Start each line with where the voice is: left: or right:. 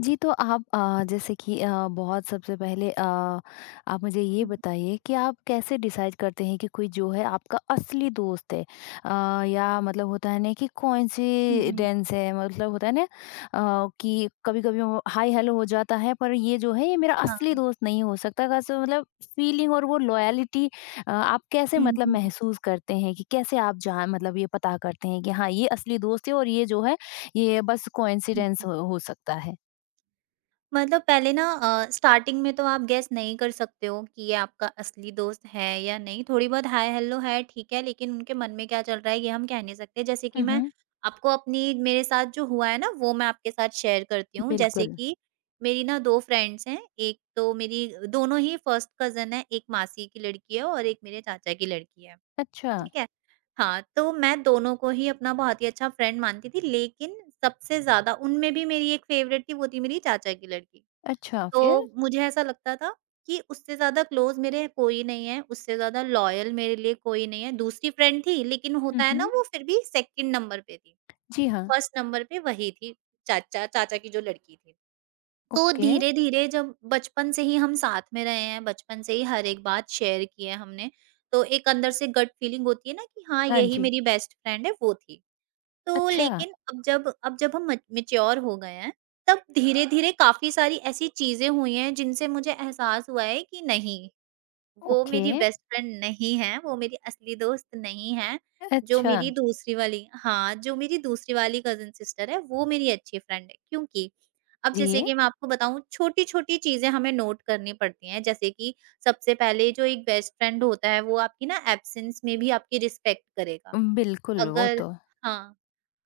left: जी, तो आप जैसे कि बहुत सबसे पहले आप मुझे ये
right: हुँ,
left: बताइए कि आप कैसे डिसाइड करते हैं कि कोई जो है आपका असली दोस्त है? या मतलब होता है ना कि
right: हुँ, हुँ।
left: कोइंसिडेंस है मतलब होता है ना कि कभी-कभी वो हाय-हेलो हो जाता है पर ये जो है ये मेरा असली
right: हाँ।
left: दोस्त नहीं हो सकता। कैसे मतलब फ़ीलिंग और वो लॉयल्टी आप कैसे
right: हुँ,
left: मतलब
right: हुँ,
left: महसूस करते हैं कि कैसे आप जान मतलब ये पता करते हैं कि हाँ, ये असली दोस्त है और ये जो है ये बस
right: हुँ,
left: कोइंसिडेंस
right: हुँ।
left: हो सकता है?
right: मतलब पहले ना स्टार्टिंग में तो आप गेस नहीं कर सकते हो कि ये आपका असली दोस्त है या नहीं, थोड़ी बहुत हाय हेलो है ठीक है, लेकिन उनके मन में क्या चल रहा है ये हम कह नहीं सकते। जैसे कि
left: हुँ,
right: मैं
left: हुँ,
right: आपको अपनी मेरे साथ जो हुआ है ना वो मैं आपके साथ शेयर करती हूँ। जैसे
left: बिल्कुल।
right: कि मेरी ना 2 फ्रेंड्स हैं, एक तो मेरी दोनों ही फर्स्ट कज़िन है, एक मासी की लड़की है और एक मेरे चाचा की लड़की है।
left: अच्छा,
right: ठीक है। हाँ, तो मैं दोनों को ही अपना बहुत ही अच्छा फ्रेंड मानती थी, लेकिन सबसे ज़्यादा उनमें भी मेरी एक फेवरेट थी, वो थी मेरी चाचा की लड़की।
left: अच्छा फिर?
right: तो मुझे ऐसा लगता था कि उससे ज़्यादा क्लोज़ मेरे कोई नहीं है, उससे ज़्यादा लॉयल मेरे लिए कोई नहीं है। दूसरी फ्रेंड थी, लेकिन
left: हुँ,
right: होता है ना
left: हुँ,
right: वो फिर भी सेकंड नंबर पे थी,
left: जी हाँ,
right: फर्स्ट नंबर पे वही थी, चाचा चाचा की जो लड़की थी। तो
left: ओके,
right: धीरे-धीरे जब बचपन से ही हम साथ में रहे हैं, बचपन से ही हर एक बात शेयर की है हमने, तो एक अंदर से गट फीलिंग होती है ना कि हाँ,
left: हाँ
right: यही
left: जी,
right: मेरी बेस्ट फ्रेंड है, वो थी। तो
left: अच्छा,
right: लेकिन अब जब हम मच मैच्योर हो गए हैं, तब धीरे-धीरे काफ़ी सारी ऐसी चीज़ें हुई हैं जिनसे मुझे एहसास हुआ है कि नहीं वो
left: ओके,
right: मेरी बेस्ट फ्रेंड नहीं है, वो मेरी असली दोस्त नहीं है, जो
left: अच्छा,
right: मेरी दूसरी वाली हाँ, जो मेरी दूसरी वाली कज़िन सिस्टर है, वो मेरी अच्छी फ्रेंड है। क्योंकि अब जैसे
left: जी,
right: कि मैं आपको बताऊँ छोटी-छोटी चीज़ें हमें नोट करनी पड़ती हैं, जैसे कि सबसे पहले जो एक बेस्ट फ्रेंड होता है, वो आपकी ना एब्सेंस में भी आपकी रिस्पेक्ट करेगा।
left: बिल्कुल वो
right: अगर
left: तो
right: हाँ,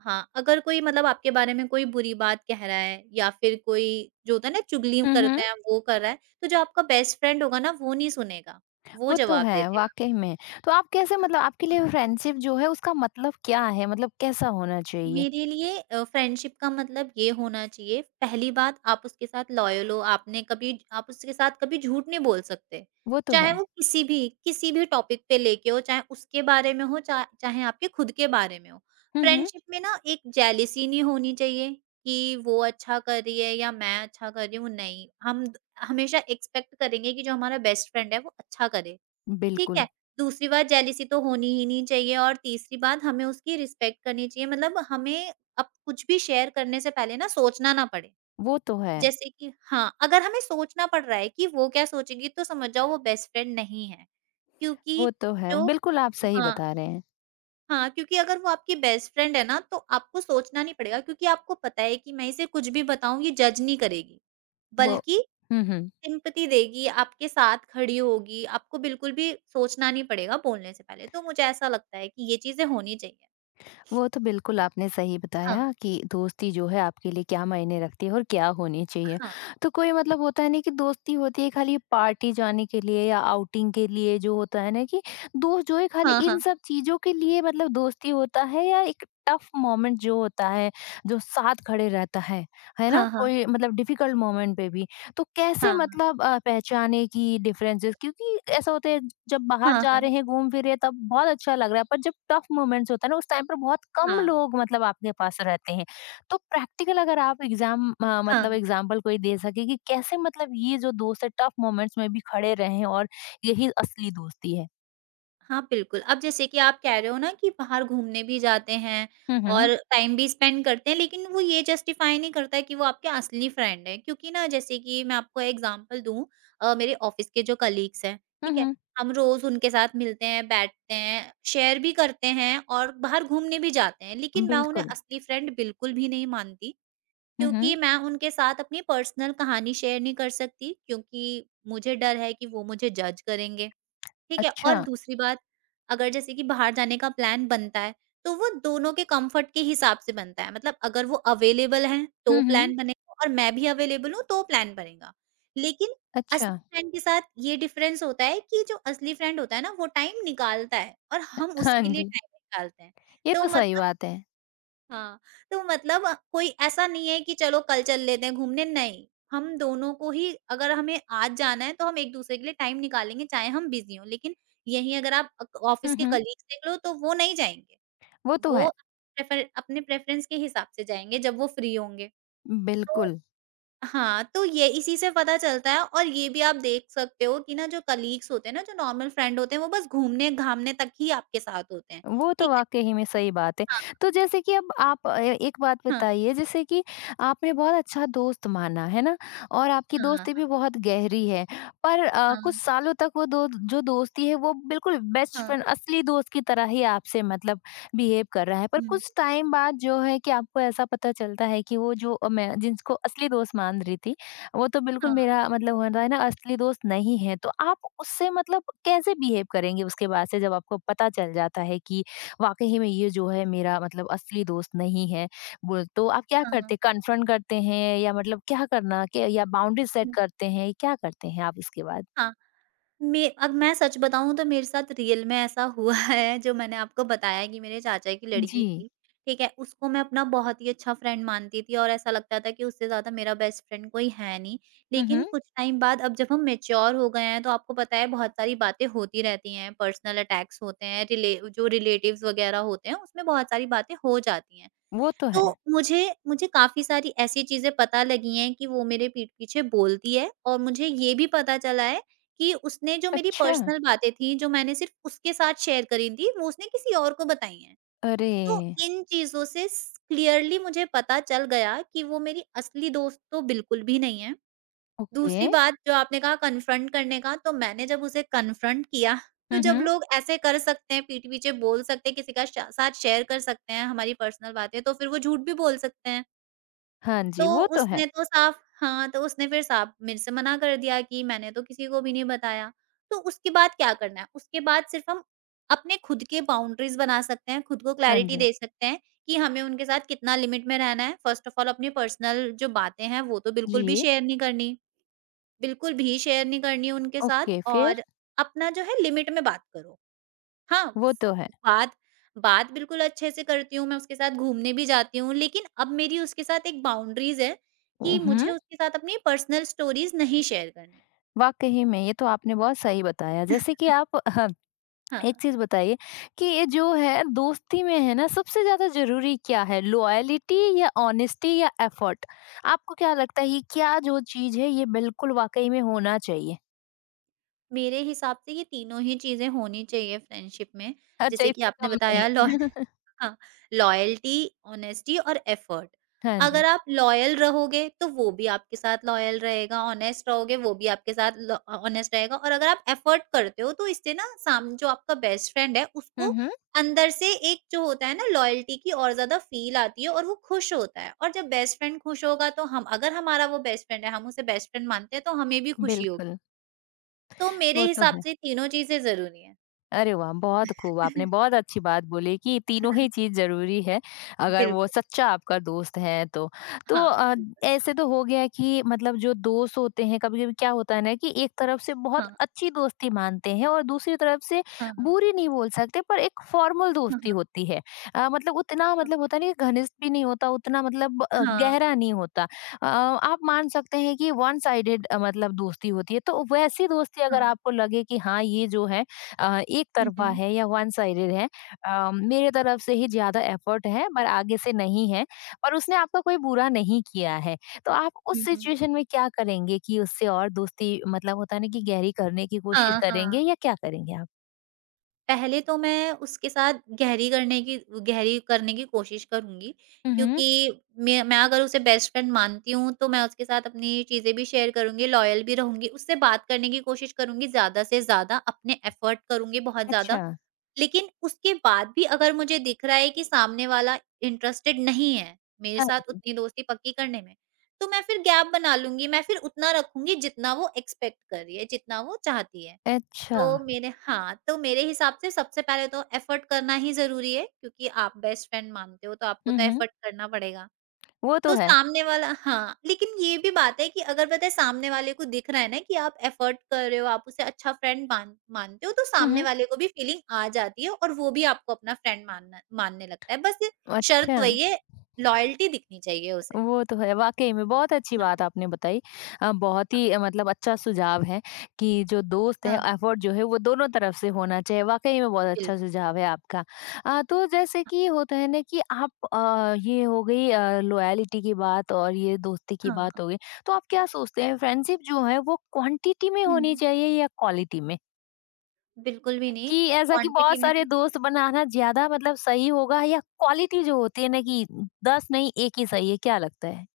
right: हाँ, अगर कोई मतलब आपके बारे में कोई बुरी बात कह रहा है या फिर कोई जो होता है ना चुगली
left: हुँ, हुँ,
right: करते हैं वो कर रहा है, तो जो आपका बेस्ट फ्रेंड होगा ना वो नहीं सुनेगा, वो
left: वो तो
right: जवाब दे
left: है
right: देगा।
left: वाक़ई में। तो आप कैसे मतलब आपके लिए फ्रेंडशिप जो है उसका मतलब क्या है? मतलब कैसा होना चाहिए?
right: मेरे लिए फ्रेंडशिप का मतलब ये होना चाहिए पहली बात आप उसके साथ लॉयल हो आपने कभी आप उसके साथ कभी झूठ नहीं बोल सकते
left: वो तो
right: चाहे
left: है।
right: वो किसी भी टॉपिक पे लेके हो चाहे उसके बारे में हो चाहे आपके खुद के बारे में हो
left: हुँ, हुँ,
right: फ्रेंडशिप में ना एक जेलिसी नहीं होनी चाहिए कि वो अच्छा कर रही है या मैं अच्छा कर रही हूँ नहीं हम हमेशा एक्सपेक्ट करेंगे कि जो हमारा बेस्ट फ्रेंड है वो अच्छा करे ठीक
left: बिल्कुल,
right: है? दूसरी बात जेलसी तो होनी ही नहीं चाहिए और तीसरी बात हमें उसकी रिस्पेक्ट करनी चाहिए मतलब हमें अब कुछ भी शेयर करने से पहले ना सोचना ना पड़े।
left: वो तो है,
right: जैसे कि हाँ, अगर हमें सोचना पड़ रहा है कि वो क्या सोचेगी तो समझ जाओ वो बेस्ट फ्रेंड नहीं है। क्योंकि
left: वो तो है,
right: जो
left: बिल्कुल आप सही
right: हाँ,
left: बता रहे हैं।
right: हाँ क्योंकि अगर वो आपकी बेस्ट फ्रेंड है ना तो आपको सोचना नहीं पड़ेगा क्योंकि आपको पता है कि मैं इसे कुछ भी बताऊँ ये जज नहीं करेगी,
left: वो
right: बल्कि
left: हुँ, हुँ।
right: सिम्पैथी देगी, आपके साथ खड़ी होगी, आपको बिल्कुल भी सोचना नहीं पड़ेगा बोलने से पहले, तो मुझे ऐसा लगता है कि ये चीज़ें होनी चाहिए।
left: वो तो बिल्कुल आपने सही
right: हाँ।
left: बताया कि दोस्ती जो है आपके लिए क्या मायने रखती है और क्या होनी चाहिए।
right: हाँ।
left: तो कोई मतलब होता है ना कि दोस्ती होती है खाली पार्टी जाने के लिए या आउटिंग के लिए जो होता है ना कि दोस्त जो है खाली
right: हाँ,
left: इन
right: हाँ।
left: सब चीज़ों के लिए मतलब दोस्ती होता है या एक टफ मोमेंट जो होता है, जो साथ खड़े रहता है ना?
right: हाँ, हाँ।
left: कोई मतलब डिफिकल्ट मोमेंट पे भी तो कैसे
right: हाँ,
left: मतलब पहचाने कि डिफरेंसेस क्योंकि ऐसा होता है जब बाहर
right: हाँ,
left: जा
right: हाँ,
left: रहे हैं घूम फिर रहे हैं तब बहुत अच्छा लग रहा है पर जब टफ मोमेंट्स होता है ना उस टाइम पर बहुत कम
right: हाँ,
left: लोग मतलब आपके पास रहते हैं तो प्रैक्टिकल अगर आप
right: हाँ।
left: मतलब एग्जाम्पल कोई दे सके कि कैसे मतलब ये जो दोस्त है टफ मोमेंट्स में भी खड़े रहे हैं और यही असली दोस्ती है
right: हाँ, बिल्कुल। अब जैसे कि आप कह रहे हो ना कि बाहर घूमने भी जाते हैं
left: हम्म हम्म
right: और टाइम भी स्पेंड करते हैं, लेकिन वो ये जस्टिफ़ाई नहीं करता कि वो आपके असली फ्रेंड हैं। क्योंकि ना जैसे कि मैं आपको एग्ज़ाम्पल दूँ मेरे ऑफ़िस के जो कलीग्स हैं, ठीक है?
left: हम्म
right: हम रोज़ उनके साथ मिलते हैं, बैठते हैं, शेयर भी करते हैं और बाहर घूमने भी जाते हैं। लेकिन मैं उन्हें
left: बिल्कुल
right: असली फ्रेंड बिल्कुल भी नहीं मानती,
left: हम्म हम्म,
right: क्योंकि मैं उनके साथ अपनी पर्सनल कहानी शेयर नहीं कर सकती, क्योंकि मुझे डर है कि वो मुझे जज करेंगे। ठीक है? और
left: अच्छा
right: दूसरी बात, अगर जैसे कि बाहर जाने का प्लान बनता है, तो वो दोनों के कम्फ़र्ट के हिसाब से बनता है। मतलब अगर वो अवेलेबल हैं, तो
left: हम्म हम्म,
right: प्लान बनेगा और मैं भी अवेलेबल हूँ, तो प्लान बनेगा। लेकिन
left: अच्छा
right: असली फ्रेंड के साथ ये डिफ़रेंस होता है कि जो असली फ्रेंड होता है ना, वो टाइम निकालता है और हम
left: हाँ
right: उसके लिए
left: जी
right: टाइम निकालते हैं।
left: ये
right: तो
left: तो सही
right: मतलब
left: बात है
right: हाँ, तो मतलब कोई ऐसा नहीं है कि चलो कल चल लेते हैं घूमने, नहीं। हम दोनों को ही अगर हमें आज जाना है, तो हम एक-दूसरे के लिए टाइम निकालेंगे चाहे हम बिज़ी हों। लेकिन यहीं अगर आप ऑफ़िस
left: हम्म
right: के
left: हम्म,
right: कलीग्स देख लो तो वो नहीं जाएँगे।
left: वो तो है
right: वो प्रेफर अपने प्रेफ़रेंस के हिसाब से जाएँगे जब वो फ्री होंगे। तो
left: बिल्कुल
right: हाँ, तो ये इसी से पता चलता है और ये भी आप देख सकते हो कि ना जो कलीग्स होते हैं ना, जो नॉर्मल फ्रेंड होते हैं, वो बस घूमने-घामने तक ही आपके साथ होते हैं।
left: वो तो
right: ठीक है?
left: वाक़ई ही में सही बात है।
right: हाँ,
left: तो जैसे कि अब आप एक बात
right: हाँ,
left: बताइए जैसे कि आपने बहुत अच्छा दोस्त माना, है ना? और आपकी
right: हाँ, हाँ,
left: दोस्ती भी बहुत गहरी है। पर कुछ
right: हाँ,
left: सालों तक वो दो जो दोस्ती है वो बिल्कुल बेस्ट
right: हाँ,
left: फ्रेंड असली दोस्त की तरह ही आपसे मतलब बिहेव कर रहा है। पर
right: हुँ।
left: कुछ टाइम बाद जो है कि आपको ऐसा पता चलता है कि वो जो मैं जिसको असली दोस्त मान रही थी वो तो बिल्कुल
right: हाँ,
left: मेरा मतलब होता है ना असली दोस्त नहीं है, तो आप उससे मतलब कैसे बिहेव करेंगे उसके बाद से जब आपको पता चल जाता है कि वाक़ई में ये जो है मेरा मतलब असली दोस्त नहीं है। वो तो आप क्या
right: हाँ।
left: करते कन्फ्रंट करते हैं या मतलब क्या करना क्या या बाउंड्री सेट
right: हुँ,
left: करते हैं, क्या करते हैं आप इसके बाद?
right: हाँ, मैं सच बताऊँ तो मेरे साथ रियल में ऐसा हुआ है जो मैंने आपको बताया कि मेरे चाचा की लड़की
left: जी।
right: थी, ठीक है? उसको मैं अपना बहुत ही अच्छा फ्रेंड मानती थी और ऐसा लगता था कि उससे ज़्यादा मेरा बेस्ट फ्रेंड कोई है नहीं।
left: हुँ,
right: लेकिन
left: हुँ।
right: कुछ टाइम बाद अब जब हम मैच्योर हो गए हैं तो आपको पता है बहुत सारी बातें होती रहती हैं, पर्सनल अटैक्स होते हैं, रिले जो रिलेटिव्स वगैरह होते हैं उसमें बहुत सारी बातें हो जाती हैं।
left: वो तो है।
right: तो मुझे मुझे काफ़ी सारी ऐसी चीज़ें पता लगी हैं कि वो मेरे पीठ पीछे बोलती है और मुझे ये भी पता चला है कि उसने जो मेरी
left: अच्छा।
right: पर्सनल बातें थी, जो मैंने सिर्फ़ उसके साथ शेयर करी थी, वो उसने किसी और को बताई हैं।
left: अरे!
right: तो इन चीज़ों से स क्लियरली मुझे पता चल गया कि वो मेरी असली दोस्त तो बिल्कुल भी नहीं है। दूसरी
left: ओके।
right: बात जो आपने कहा कन्फ्रंट करने का, तो मैंने जब उसे कन्फ्रंट किया, तो
left: हुँ,
right: जब
left: हुँ।
right: लोग ऐसे कर सकते हैं, पीठ पीछे बोल सकते हैं, किसी का श साथ शेयर कर सकते हैं हमारी पर्सनल बातें, तो फिर वो झूठ भी बोल सकते हैं।
left: हाँ
right: तो
left: जी, वो तो है।
right: उसने तो साफ हाँ, तो उसने फिर साफ मेरे से मना कर दिया कि मैंने तो किसी को भी नहीं बताया। तो उसके बाद क्या करना है? उसके बाद सिर्फ़ हम अपने खुद के बाउंड्रीज़ बना सकते हैं, खुद को
left: हाँ
right: क्लैरिटी
left: जी।
right: दे सकते हैं कि हमें उनके साथ कितना लिमिट में रहना है। फर्स्ट ऑफ़ ऑल अपनी पर्सनल जो बातें हैं, वो तो बिल्कुल भी
left: जी।
right: शेयर नहीं करनी। बिल्कुल भी शेयर नहीं करनी उनके साथ
left: ओके, फिर?
right: और अपना जो है लिमिट में बात करो। हाँ,
left: वो तो है।
right: बात बात बिल्कुल अच्छे से करती हूँ, मैं उसके साथ घूमने भी जाती हूँ, लेकिन अब मेरी उसके साथ एक बाउंड्रीज़ है कि
left: हुँ।
right: मुझे उसके साथ अपनी पर्सनल स्टोरीज़ नहीं शेयर करनी।
left: वाक़ई में, ये तो आपने बहुत सही बताया। जैसे कि आप एक
right: हाँ,
left: चीज़ बताइए कि ये जो है दोस्ती में है ना सबसे ज़्यादा ज़रूरी क्या है? लॉयल्टी या ऑनेस्टी या एफर्ट? आपको क्या लगता है ये क्या जो चीज़ है ये बिल्कुल वाक़ई में होना चाहिए?
right: मेरे हिसाब से ये तीनों ही चीज़ें होनी चाहिए फ्रेंडशिप में।
left: अच्छा
right: जैसे कि
left: इससे
right: आपने
left: कम नहीं।
right: बताया लॉ हाँ, लॉयल्टी, ऑनेस्टी और एफर्ट।
left: हाँ जी।
right: अगर आप लॉयल रहोगे, तो वो भी आपके साथ लॉयल रहेगा, ऑनेस्ट रहोगे, वो भी आपके साथ ऑनेस्ट रहेगा और अगर आप एफर्ट करते हो, तो इससे ना साम जो आपका बेस्ट फ्रेंड है,
left: हुँ,
right: उसको
left: हुँ।
right: अंदर से एक जो होता है ना लॉयल्टी की और ज़्यादा फ़ील आती है और वो खुश होता है और जब बेस्ट फ्रेंड खुश होगा, तो हम अगर हमारा वो बेस्ट फ्रेंड है, हम उसे बेस्ट फ्रेंड मानते हैं, तो हमें भी खुशी होगी।
left: बिल्कुल,
right: तो मेरे
left: वो तो
right: हिसाब
left: है।
right: से तीनों चीज़ें ज़रूरी हैं।
left: अरे वाह! बहुत खूब, आपने बहुत अच्छी बात बोली कि तीनों ही चीज़ ज़रूरी है, अगर वो
right: बिल्कुल,
left: सच्चा आपका दोस्त है तो। तो
right: हाँ, बिल्कुल।
left: ऐसे तो हो गया कि मतलब जो दोस्त होते हैं, कभी-कभी क्या होता है ना कि एक तरफ से बहुत
right: हाँ,
left: अच्छी दोस्ती मानते हैं और दूसरी तरफ से
right: हाँ, हाँ।
left: बुरी नहीं बोल सकते, पर एक फॉर्मल
right: हाँ,
left: दोस्ती
right: हाँ।
left: होती है। मतलब उतना मतलब होता नहीं है, घनिष्ठ भी नहीं होता, उतना मतलब
right: हाँ,
left: गहरा नहीं होता। आप मान सकते हैं कि वन साइडेड मतलब दोस्ती होती है, तो वैसी दोस्ती अगर
right: हाँ।
left: आपको लगे कि हाँ, ये जो है एक
right: हुँ,
left: तरफ़ा
right: हुँ।
left: है या वन साइडेड है मेरे तरफ से ही ज़्यादा एफ़र्ट है पर आगे से नहीं है, पर उसने आपका कोई बुरा नहीं किया है। तो आप उस
right: हुँ, हुँ।
left: सिचुएशन में क्या करेंगे कि उससे और दोस्ती मतलब होता है ना कि गहरी करने की कोशिश
right: हाँ,
left: करेंगे
right: हाँ।
left: या क्या करेंगे आप?
right: पहले तो मैं उसके साथ गहरी करने की गहरी करने की कोशिश करूँगी
left: हुँ, हुँ।
right: क्योंकि मैं अगर उसे बेस्ट फ्रेंड मानती हूँ, तो मैं उसके साथ अपनी चीज़ें भी शेयर करूँगी, लॉयल भी रहूँगी, उससे बात करने की कोशिश करूँगी ज़्यादा से ज़्यादा, अपने एफ़र्ट करूँगी बहुत
left: अच्छा।
right: ज़्यादा लेकिन उसके बाद भी अगर मुझे दिख रहा है कि सामने वाला इंटरेस्टेड नहीं है मेरे
left: हाँ।
right: साथ उतनी दोस्ती पक्की करने में, तो मैं फिर गैप बना लूँगी, मैं फिर उतना रखूँगी जितना वो एक्सपेक्ट कर रही है, जितना वो चाहती है।
left: अच्छा।
right: तो मेरे हाँ, तो मेरे हिसाब से सबसे पहले तो एफर्ट करना ही ज़रूरी है क्योंकि आप बेस्ट फ्रेंड मानते हो तो आपको
left: हुँ,
right: तो
left: हुँ।
right: एफर्ट करना पड़ेगा।
left: वो तो
right: तो
left: है।
right: सामने वाला हाँ, लेकिन ये भी बात है कि अगर पता है सामने वाले को दिख रहा है ना कि आप एफर्ट कर रहे हो, आप उसे अच्छा फ्रेंड मानते हो, तो
left: हुँ,
right: सामने
left: हुँ।
right: वाले को भी फीलिंग आ जाती है और वो भी आपको अपना फ्रेंड मानना मानने लगता है। बस ये
left: अच्छा।
right: शर्त वही है, लॉयल्टी दिखनी चाहिए उसे।
left: वो तो है, वाक़ई में बहुत अच्छी
right: हाँ,
left: बात आपने बताई। बहुत ही मतलब अच्छा सुझाव है कि जो दोस्त
right: हाँ,
left: है
right: हाँ,
left: एफ़र्ट जो है वो दोनों तरफ से होना चाहिए, वाक़ई में बहुत अच्छा
right: बिल्कुल।
left: सुझाव है आपका। तो जैसे
right: हाँ,
left: कि होता है ना कि आप ये हो गई लॉयल्टी की बात और ये दोस्ती की बात
right: हाँ।
left: हो गई। तो आप क्या सोचते हैं फ्रेंडशिप जो है वो क्वांटिटी में होनी
right: हुँ।
left: चाहिए या क्वालिटी में?
right: बिल्कुल भी नहीं,
left: कि ऐसा कि
right: क्वांटिटी
left: बहुत
right: में
left: सारे दोस्त बनाना ज़्यादा मतलब सही होगा या क्वालिटी जो होती है ना कि 10 नहीं 1 ही सही है, क्या लगता है?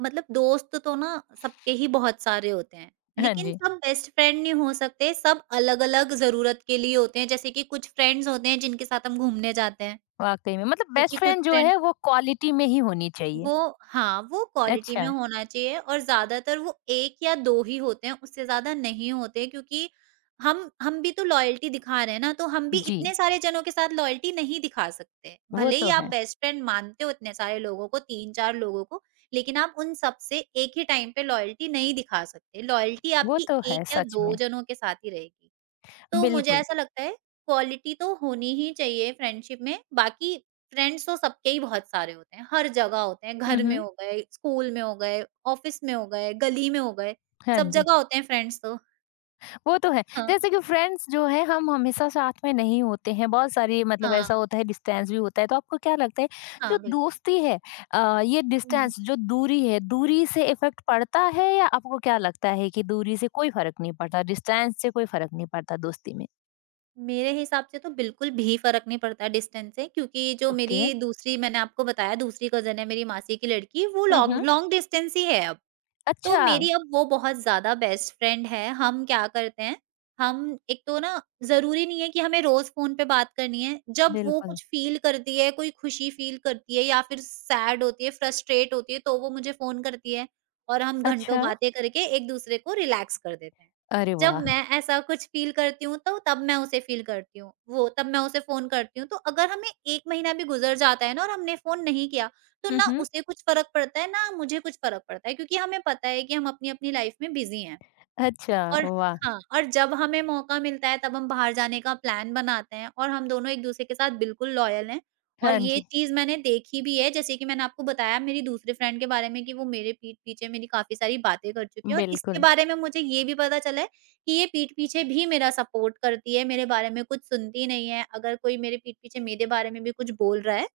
right: मतलब दोस्त तो ना सबके ही बहुत सारे होते हैं,
left: हाँ
right: लेकिन
left: जी।
right: सब हुँ। बेस्ट फ्रेंड नहीं हो सकते, सब अलग-अलग ज़रूरत के लिए होते हैं। जैसे कि कुछ फ्रेंड्स होते हैं जिनके साथ हम घूमने जाते हैं,
left: वाक़ई में, मतलब
right: क्योंकि
left: बेस्ट
right: कुछ
left: फ्रेंड जो
right: फ्रेंड्स
left: है वो क्वालिटी में ही होनी चाहिए।
right: वो हाँ, वो क्वालिटी में
left: अच्छा,
right: होना चाहिए और ज़्यादातर वो 1 या 2 ही होते हैं, उससे ज़्यादा नहीं होते क्योंकि हम भी तो लॉयल्टी दिखा रहे हैं ना, तो हम भी
left: जी,
right: इतने सारे जनों के साथ लॉयल्टी नहीं दिखा सकते।
left: वो
right: भले ही
left: तो
right: आप
left: है,
right: बेस्ट फ्रेंड मानते हो इतने सारे लोगों को, 3-4 लोगों को, लेकिन आप उन सबसे एक ही टाइम पे लॉयल्टी नहीं दिखा सकते। लॉयल्टी
left: वो
right: आपकी
left: तो है
right: 1 या
left: सच
right: 2
left: में,
right: जनों के साथ ही रहेगी। तो मुझे
left: बिल्कुल।
right: ऐसा लगता है क्वालिटी तो होनी ही चाहिए फ्रेंडशिप में। बाकी फ्रेंड्स तो सबके ही बहुत सारे होते हैं, हर जगह होते हैं,
left: हुँ,
right: घर में
left: हुँ।
right: हो गए, स्कूल में हो गए, ऑफ़िस में हो गए, गली में हो गए,
left: हाँ
right: सब
left: जी,
right: जगह होते हैं फ्रेंड्स तो।
left: वो तो है।
right: हाँ,
left: जैसे कि फ्रेंड्स जो है हम हमेशा साथ में नहीं होते हैं, बहुत सारी मतलब
right: हाँ,
left: ऐसा होता है डिस्टेंस भी होता है, तो आपको क्या लगता है
right: हाँ,
left: जो
right: बिल्कुल।
left: दोस्ती है ये
right: हुँ,
left: डिस्टेंस जो दूरी है, दूरी से इफ़ेक्ट पड़ता है या आपको क्या लगता है कि दूरी से कोई फ़र्क नहीं पड़ता, डिस्टेंस से कोई फ़र्क नहीं पड़ता दोस्ती में?
right: मेरे हिसाब से तो बिल्कुल भी फ़र्क नहीं पड़ता डिस्टेंस से क्योंकि जो
left: ओके।
right: मेरी दूसरी मैंने आपको बताया दूसरी कज़िन है मेरी मासी की लड़की, वो
left: हुँ,
right: लॉन्ग
left: हुँ।
right: लॉन्ग डिस्टेंस ही है अब। तो
left: अच्छा,
right: मेरी अब वो बहुत ज़्यादा बेस्ट फ्रेंड है, हम क्या करते हैं, हम एक तो ना ज़रूरी नहीं है कि हमें रोज़ फ़ोन पे बात करनी है, जब वो
left: बिल्कुल।
right: कुछ फ़ील करती है, कोई खुशी फ़ील करती है या फिर सैड होती है, फ्रस्ट्रेट होती है, तो वो मुझे फ़ोन करती है और हम घंटों
left: अच्छा।
right: बातें करके एक-दूसरे को रिलैक्स कर देते हैं।
left: अरे
right: जब
left: वाह!
right: मैं ऐसा कुछ फ़ील करती हूँ, तब मैं उसे फ़ोन करती हूँ, तो अगर हमें 1 महीना भी गुज़र जाता है ना और हमने फ़ोन नहीं किया, तो
left: हुँ,
right: ना
left: हुँ।
right: उसे कुछ फ़र्क पड़ता है, ना मुझे कुछ फ़र्क पड़ता है क्योंकि हमें पता है कि हम अपनी-अपनी लाइफ़ में बिज़ी हैं।
left: अच्छा,
right: और
left: वाह!
right: हाँ, और जब हमें मौका मिलता है तब हम बाहर जाने का प्लान बनाते हैं और हम दोनों एक-दूसरे के साथ बिल्कुल लॉयल हैं। और
left: हाँ
right: ये
left: जी,
right: चीज़ मैंने देखी भी है जैसे कि मैंने आपको बताया मेरी दूसरे फ्रेंड के बारे में कि वो मेरे पीठ पीछे मेरी काफ़ी सारी बातें कर चुकी है और इसके
left: बिल्कुल।
right: बारे में मुझे ये भी पता चला है कि ये पीठ पीछे भी मेरा सपोर्ट करती है, मेरे बारे में कुछ सुनती नहीं है। अगर कोई मेरे पीठ पीछे मेरे बारे में भी कुछ बोल रहा है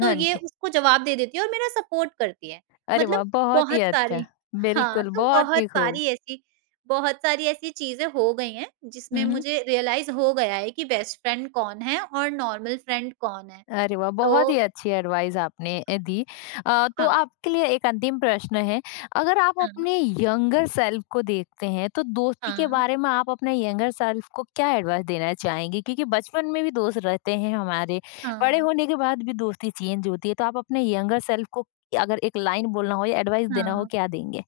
right: तो
left: हाँ
right: ये
left: जी।
right: उसको जवाब दे देती है और मेरा सपोर्ट करती है।
left: अरे
right: मतलब
left: वाह! बहुत ही
right: बहुत
left: अच्छा।
right: सारी हाँ,
left: बिल्कुल,
right: तो
left: बहुत ही खूब।
right: बहुत सारी ऐसी चीज़ें हो गई हैं, जिसमें
left: हुँ, हुँ।
right: मुझे रियलाइज़ हो गया है कि बेस्ट फ्रेंड कौन है और नॉर्मल फ्रेंड कौन है।
left: अरे वाह!
right: तो
left: बहुत ही अच्छी एडवाइस आपने दी। तो
right: हाँ,
left: आपके लिए एक अंतिम प्रश्न है, अगर आप
right: हाँ,
left: अपने यंगर सेल्फ को देखते हैं, तो दोस्ती के
right: हाँ,
left: बारे में आप अपने यंगर सेल्फ को क्या एडवाइस देना चाहेंगे? क्योंकि बचपन में भी दोस्त रहते हैं हमारे, बड़े
right: हाँ,
left: होने के बाद भी दोस्ती चेंज होती है, तो आप अपने यंगर सेल्फ को अगर एक लाइन बोलना हो या एडवाइस देना हो,
right: हाँ।
left: क्या देंगे?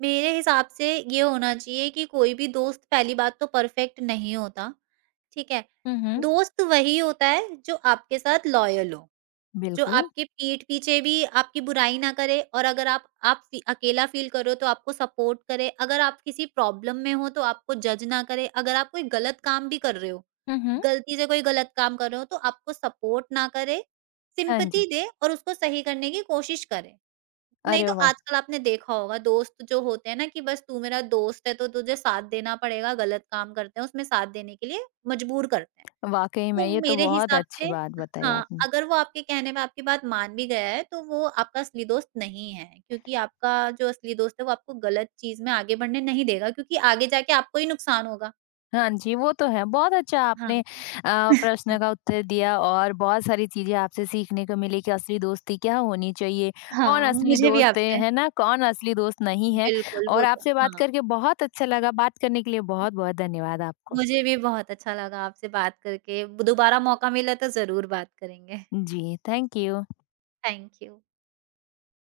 right: मेरे हिसाब से ये होना चाहिए कि कोई भी दोस्त पहली बात तो परफेक्ट नहीं होता, ठीक है?
left: हुँ, हुँ।
right: दोस्त वही होता है जो आपके साथ लॉयल हो। जो
left: बिल्कुल।
right: आपके पीठ पीछे भी आपकी बुराई ना करे और अगर आप आप फी अकेला फ़ील कर रहे हो तो आपको सपोर्ट करे, अगर आप किसी प्रॉब्लम में हो तो आपको जज ना करे, अगर आप कोई गलत काम भी कर रहे हो,
left: हुँ, हुँ।
right: गलती से कोई गलत काम कर रहे हो तो आपको सपोर्ट ना करे,
left: हाँ जी।
right: सिंपैथी दे और उसको सही करने की कोशिश करे। नहीं
left: अरे
right: तो
left: वाह!
right: आजकल आपने देखा होगा दोस्त जो होते हैं ना कि बस तू मेरा दोस्त है तो तुझे साथ देना पड़ेगा, गलत काम करते हैं उसमें साथ देने के लिए मजबूर करते हैं।
left: वाक़ई में
right: तो
left: ये तो
right: मेरे
left: बहुत
right: हिसाब से
left: अच्छी बात बताई
right: हाँ,
left: आपने।
right: अगर वो आपके कहने में आपकी बात मान भी गया है, तो वो आपका असली दोस्त नहीं है, क्योंकि आपका जो असली दोस्त है, वो आपको गलत चीज़ में आगे बढ़ने नहीं देगा, क्योंकि आगे जाके आपको ही नुकसान होगा।
left: हाँ जी, वो तो है। बहुत अच्छा आपने
right: हाँ।
left: प्रश्न का उत्तर दिया और बहुत सारी चीज़ें आपसे सीखने को मिली कि असली दोस्ती क्या होनी चाहिए, कौन
right: हाँ,
left: असली
right: मुझे भी
left: दोस्त
right: आपसे
left: है ना? कौन असली दोस्त नहीं है
right: बिल्कुल,
left: और
right: वो तो
left: आपसे बात
right: हाँ,
left: करके बहुत अच्छा लगा। बात करने के लिए बहुत-बहुत धन्यवाद आपको।
right: मुझे भी बहुत अच्छा लगा आपसे बात करके। दोबारा मौका मिला तो ज़रूर बात करेंगे।
left: जी, थैंक यू।
right: Thank you.